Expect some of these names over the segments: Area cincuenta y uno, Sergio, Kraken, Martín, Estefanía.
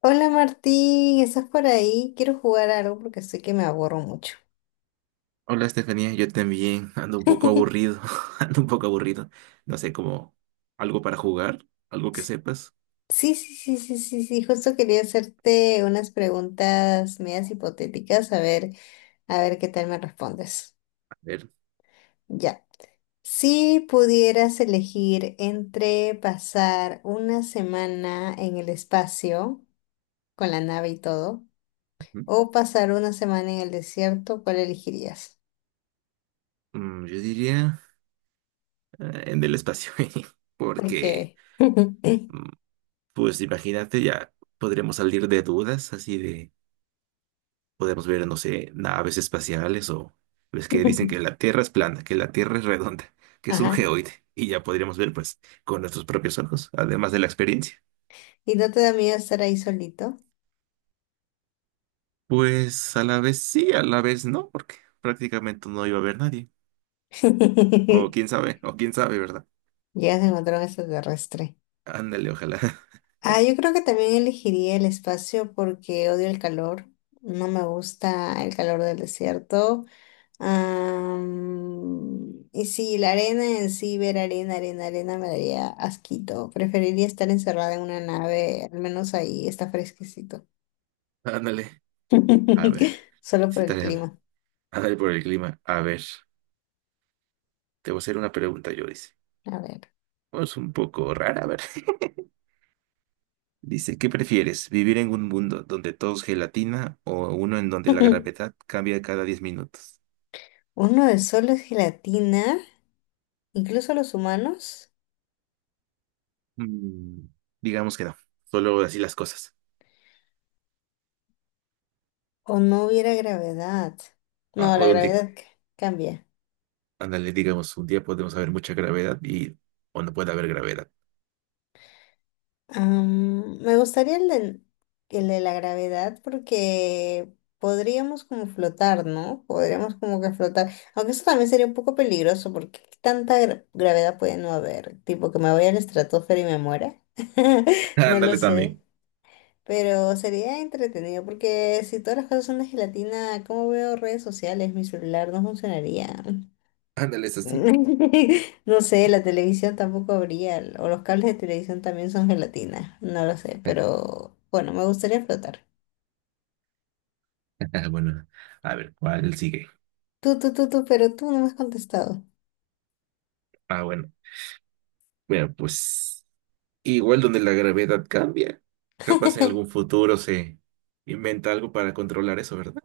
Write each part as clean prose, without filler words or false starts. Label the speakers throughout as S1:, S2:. S1: Hola Martín, ¿estás por ahí? Quiero jugar algo porque sé que me aburro mucho.
S2: Hola Estefanía, yo también ando un poco aburrido, ando un poco aburrido. No sé, como algo para jugar, algo que sepas.
S1: Sí, sí, sí, sí, sí, sí, justo quería hacerte unas preguntas medias hipotéticas, a ver qué tal me respondes.
S2: A ver,
S1: Ya. Si pudieras elegir entre pasar una semana en el espacio, con la nave y todo,
S2: ujú.
S1: o pasar una semana en el desierto, ¿cuál elegirías?
S2: Yo diría en el espacio, porque
S1: Porque...
S2: mm, pues imagínate, ya podremos salir de dudas, así de podemos ver, no sé, naves espaciales o ves que dicen que la Tierra es plana, que la Tierra es redonda, que es un
S1: Ajá.
S2: geoide y ya podríamos ver pues con nuestros propios ojos, además de la experiencia.
S1: ¿Y no te da miedo estar ahí solito?
S2: Pues a la vez sí, a la vez no, porque prácticamente no iba a haber nadie. O quién sabe, ¿verdad?
S1: Ya se encontró un extraterrestre.
S2: Ándale, ojalá.
S1: Ah, yo creo que también elegiría el espacio porque odio el calor. No me gusta el calor del desierto. Y sí, la arena en sí, ver arena, arena, arena me daría asquito. Preferiría estar encerrada en una nave, al menos ahí está fresquecito.
S2: Ándale. A ver,
S1: Solo por
S2: sí,
S1: el
S2: tarea.
S1: clima.
S2: Ándale por el clima. A ver, te voy a hacer una pregunta, yo dice.
S1: A ver.
S2: Oh, es un poco rara, a ver. Dice, ¿qué prefieres? ¿Vivir en un mundo donde todo es gelatina o uno en donde la gravedad cambia cada 10 minutos?
S1: ¿Uno de sol es gelatina? ¿Incluso los humanos?
S2: Mm, digamos que no, solo así las cosas.
S1: O no hubiera gravedad.
S2: Ah,
S1: No,
S2: o
S1: la
S2: donde,
S1: gravedad cambia.
S2: ándale, digamos, un día podemos haber mucha gravedad y o no puede haber gravedad.
S1: Me gustaría el de la gravedad porque podríamos como flotar, ¿no? Podríamos como que flotar. Aunque eso también sería un poco peligroso porque ¿qué tanta gravedad puede no haber? Tipo que me voy a la estratosfera y me muera. No lo
S2: Ándale
S1: sé.
S2: también.
S1: Pero sería entretenido porque si todas las cosas son de gelatina, ¿cómo veo redes sociales? Mi celular no funcionaría.
S2: Ándale, es así.
S1: No sé, la televisión tampoco habría, o los cables de televisión también son gelatina, no lo sé, pero bueno, me gustaría flotar.
S2: Bueno, a ver, ¿cuál sigue?
S1: Pero tú no me has contestado.
S2: Ah, bueno. Bueno, pues igual donde la gravedad cambia. Capaz en algún futuro se inventa algo para controlar eso, ¿verdad?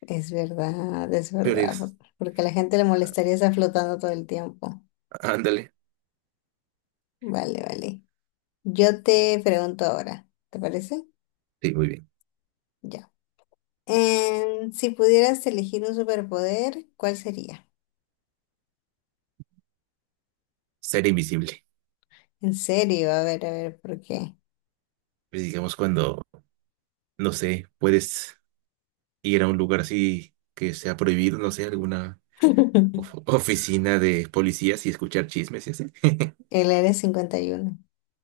S1: Es
S2: Pero
S1: verdad,
S2: es,
S1: porque a la gente le molestaría estar flotando todo el tiempo.
S2: ándale.
S1: Vale, vale. Yo te pregunto ahora, ¿te parece?
S2: Sí, muy bien.
S1: Ya. Si pudieras elegir un superpoder, ¿cuál sería?
S2: Ser invisible.
S1: En serio, a ver, ¿por qué?
S2: Pues digamos cuando, no sé, puedes ir a un lugar así que sea prohibido, no sé, alguna oficina de policías y escuchar chismes y así.
S1: El área 51.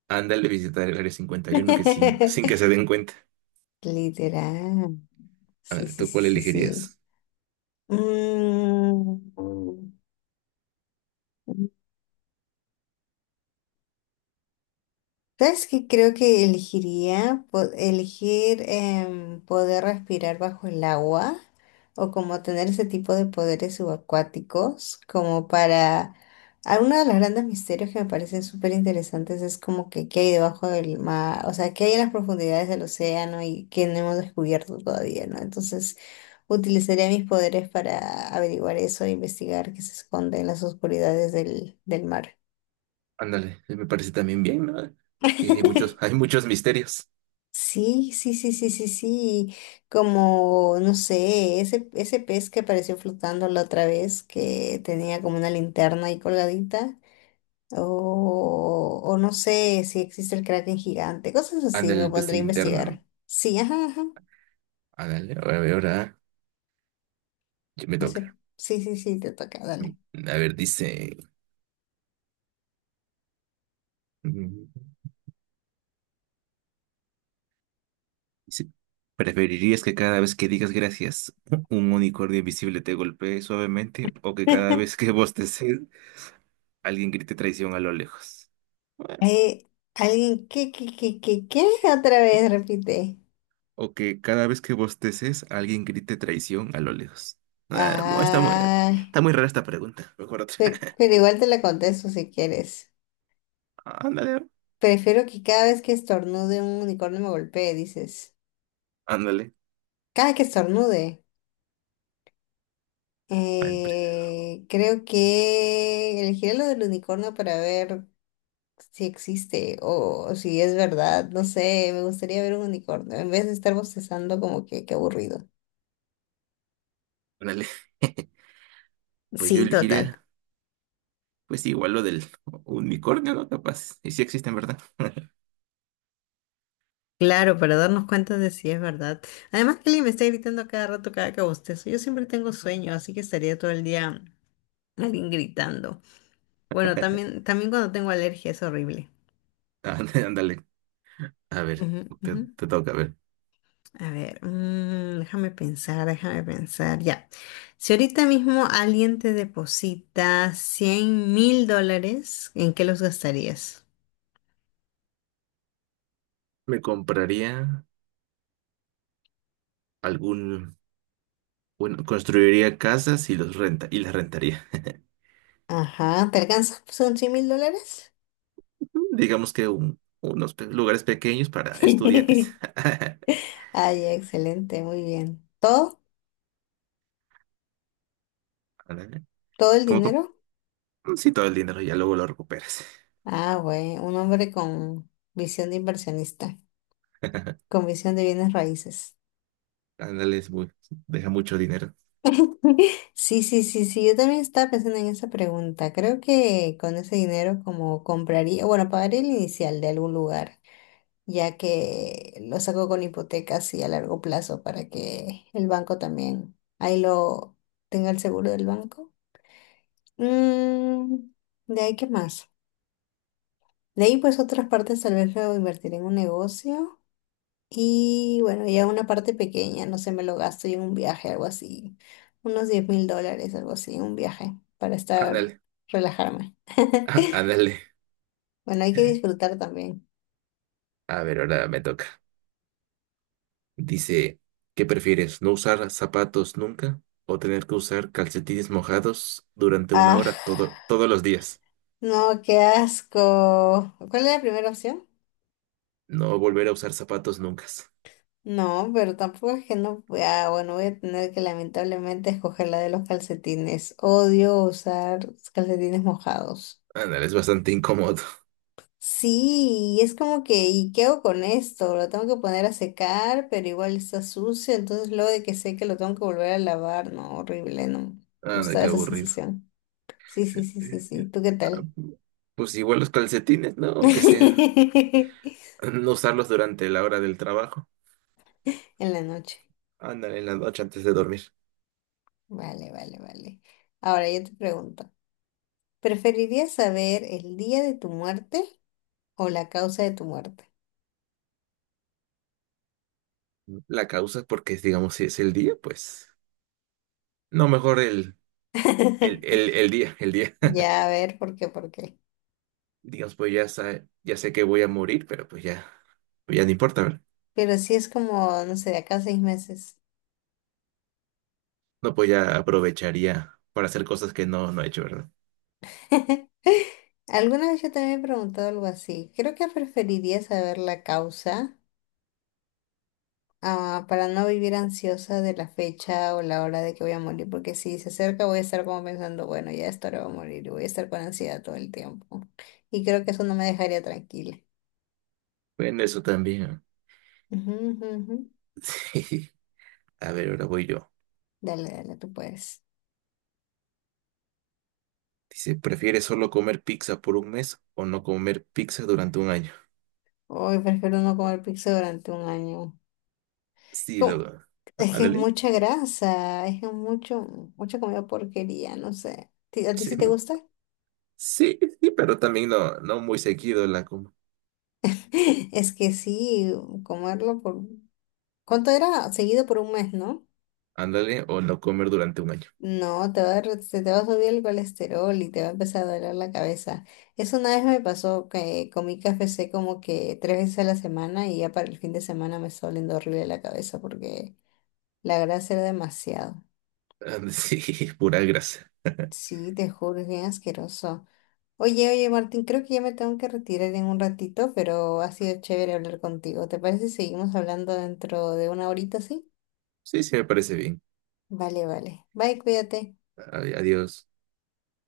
S2: Ándale, visitar el área 51 que sin, sin que se den cuenta.
S1: Literal. Sí,
S2: Ándale,
S1: sí,
S2: ¿tú cuál
S1: sí, sí, sí.
S2: elegirías?
S1: Mm, mm. ¿Sabes qué? Creo que elegiría elegir poder respirar bajo el agua o como tener ese tipo de poderes subacuáticos, como para... Uno de los grandes misterios que me parecen súper interesantes es como que qué hay debajo del mar, o sea, qué hay en las profundidades del océano y que no hemos descubierto todavía, ¿no? Entonces... Utilizaría mis poderes para averiguar eso e investigar qué se esconde en las oscuridades del mar.
S2: Ándale, me parece también bien, ¿no? Y hay muchos misterios.
S1: Sí, sí, sí, sí, sí, sí. Como, no sé, ese pez que apareció flotando la otra vez, que tenía como una linterna ahí colgadita. O no sé si existe el Kraken gigante. Cosas así, me
S2: Ándale, pues
S1: pondría a
S2: linterna, ¿no?
S1: investigar. Sí, ajá, ajá.
S2: Ándale, ahora, ahora ya me
S1: Ese,
S2: toca.
S1: sí, sí, sí, te toca, dale.
S2: A ver, dice, mm, dice, ¿preferirías que cada vez que digas gracias, un unicornio invisible te golpee suavemente o que cada vez que bosteces, alguien grite traición a lo lejos? Bueno,
S1: Eh, ¿Alguien qué, qué, qué, qué, qué? Otra vez repite.
S2: o que cada vez que bosteces, alguien grite traición a lo lejos. Ah, está muy,
S1: Ay,
S2: está muy rara esta pregunta. Mejor otra.
S1: pero igual te la contesto si quieres.
S2: Ándale,
S1: Prefiero que cada vez que estornude un unicornio me golpee, dices.
S2: ándale,
S1: Cada que estornude.
S2: ándale,
S1: Creo que elegiré lo del unicornio para ver si existe o si es verdad. No sé, me gustaría ver un unicornio en vez de estar bostezando como que qué aburrido.
S2: ándale. Pues yo
S1: Sí, total.
S2: elegiría, pues igual lo del unicornio, ¿no? Capaz. Y sí existen, ¿verdad?
S1: Claro, para darnos cuenta de si es verdad. Además que alguien me está gritando a cada rato, cada que bostezo. Yo siempre tengo sueño, así que estaría todo el día alguien gritando. Bueno, también cuando tengo alergia es horrible.
S2: Ándale, ándale. A ver,
S1: Ujú,
S2: te,
S1: ujú.
S2: te toca, a ver.
S1: A ver, déjame pensar, déjame pensar. Ya. Si ahorita mismo alguien te deposita $100,000, ¿en qué los gastarías?
S2: Me compraría algún, bueno, construiría casas y los renta, y las rentaría.
S1: Ajá, ¿te alcanzas? ¿Son $100,000?
S2: Digamos que unos lugares pequeños para estudiantes.
S1: Ay, excelente, muy bien. ¿Todo?
S2: Ándale.
S1: ¿Todo el
S2: Como, como,
S1: dinero?
S2: sí, todo el dinero ya luego lo recuperas.
S1: Ah, güey, un hombre con visión de inversionista, con visión de bienes raíces.
S2: Ándale, es muy, deja mucho dinero.
S1: Sí, sí, sí, sí, yo también estaba pensando en esa pregunta. Creo que con ese dinero como compraría, bueno, pagaría el inicial de algún lugar, ya que lo saco con hipotecas y a largo plazo para que el banco también ahí lo tenga el seguro del banco. Mm, de ahí, ¿qué más? De ahí, pues otras partes tal vez lo invertiré en un negocio. Y bueno, ya una parte pequeña, no sé, me lo gasto yo en un viaje, algo así. Unos $10,000, algo así, un viaje, para estar,
S2: Ándale.
S1: relajarme.
S2: Ándale.
S1: Bueno, hay que disfrutar también.
S2: A ver, ahora me toca. Dice, ¿qué prefieres? ¿No usar zapatos nunca o tener que usar calcetines mojados durante una
S1: Ah,
S2: hora todos los días?
S1: no, qué asco. ¿Cuál es la primera opción?
S2: No volver a usar zapatos nunca.
S1: No, pero tampoco es que no. Ah, bueno, voy a tener que lamentablemente escoger la de los calcetines. Odio usar calcetines mojados.
S2: Ándale, es bastante incómodo.
S1: Sí, y es como que, ¿y qué hago con esto? Lo tengo que poner a secar, pero igual está sucio, entonces luego de que seque lo tengo que volver a lavar, no, horrible, no. Me
S2: Ándale,
S1: gusta
S2: qué
S1: esa
S2: aburrido.
S1: sensación. Sí, sí, sí, sí, sí. ¿Tú qué
S2: Ah,
S1: tal?
S2: Pues igual los calcetines, ¿no? Aunque sea no usarlos durante la hora del trabajo.
S1: En la noche.
S2: Ándale, en la noche antes de dormir.
S1: Vale, vale, vale. Ahora yo te pregunto, ¿preferirías saber el día de tu muerte o la causa de tu muerte?
S2: La causa, porque digamos, si es el día, pues no, mejor el, el, el, el día, el día.
S1: Ya, a ver, ¿por qué? ¿Por qué?
S2: Digamos, pues ya sé que voy a morir, pero pues ya. Pues, ya no importa, ¿verdad?
S1: Pero si es como, no sé, de acá a 6 meses.
S2: No, pues ya aprovecharía para hacer cosas que no he hecho, ¿verdad?
S1: Alguna vez yo también me he preguntado algo así. Creo que preferiría saber la causa, para no vivir ansiosa de la fecha o la hora de que voy a morir, porque si se acerca voy a estar como pensando, bueno, ya esta hora voy a morir y voy a estar con ansiedad todo el tiempo. Y creo que eso no me dejaría tranquila.
S2: Bueno, eso también.
S1: Ujú, ujú, ujú.
S2: Sí. A ver, ahora voy yo.
S1: Dale, dale, tú puedes.
S2: Dice, ¿prefieres solo comer pizza por un mes o no comer pizza durante un año?
S1: Hoy prefiero no comer pizza durante un año.
S2: Sí,
S1: Como
S2: lo...
S1: Es que es
S2: Ándale.
S1: mucha grasa, mucha comida porquería, no sé. ¿A ti
S2: Sí,
S1: sí te gusta?
S2: sí, sí, pero también no muy seguido la como.
S1: Es que sí, comerlo por... ¿Cuánto era? Seguido por un mes, ¿no?
S2: Ándale, o no comer durante un año.
S1: No, te va a, dar- se te va a subir el colesterol y te va a empezar a doler la cabeza. Eso una vez me pasó que comí KFC como que tres veces a la semana y ya para el fin de semana me estaba doliendo horrible la cabeza porque la grasa era demasiado.
S2: Ándale. Sí, pura grasa.
S1: Sí, te juro, es bien asqueroso. Oye, oye, Martín, creo que ya me tengo que retirar en un ratito, pero ha sido chévere hablar contigo. ¿Te parece si seguimos hablando dentro de una horita, sí?
S2: Sí, sí, me parece bien.
S1: Vale, vale. Bye, cuídate.
S2: Adiós.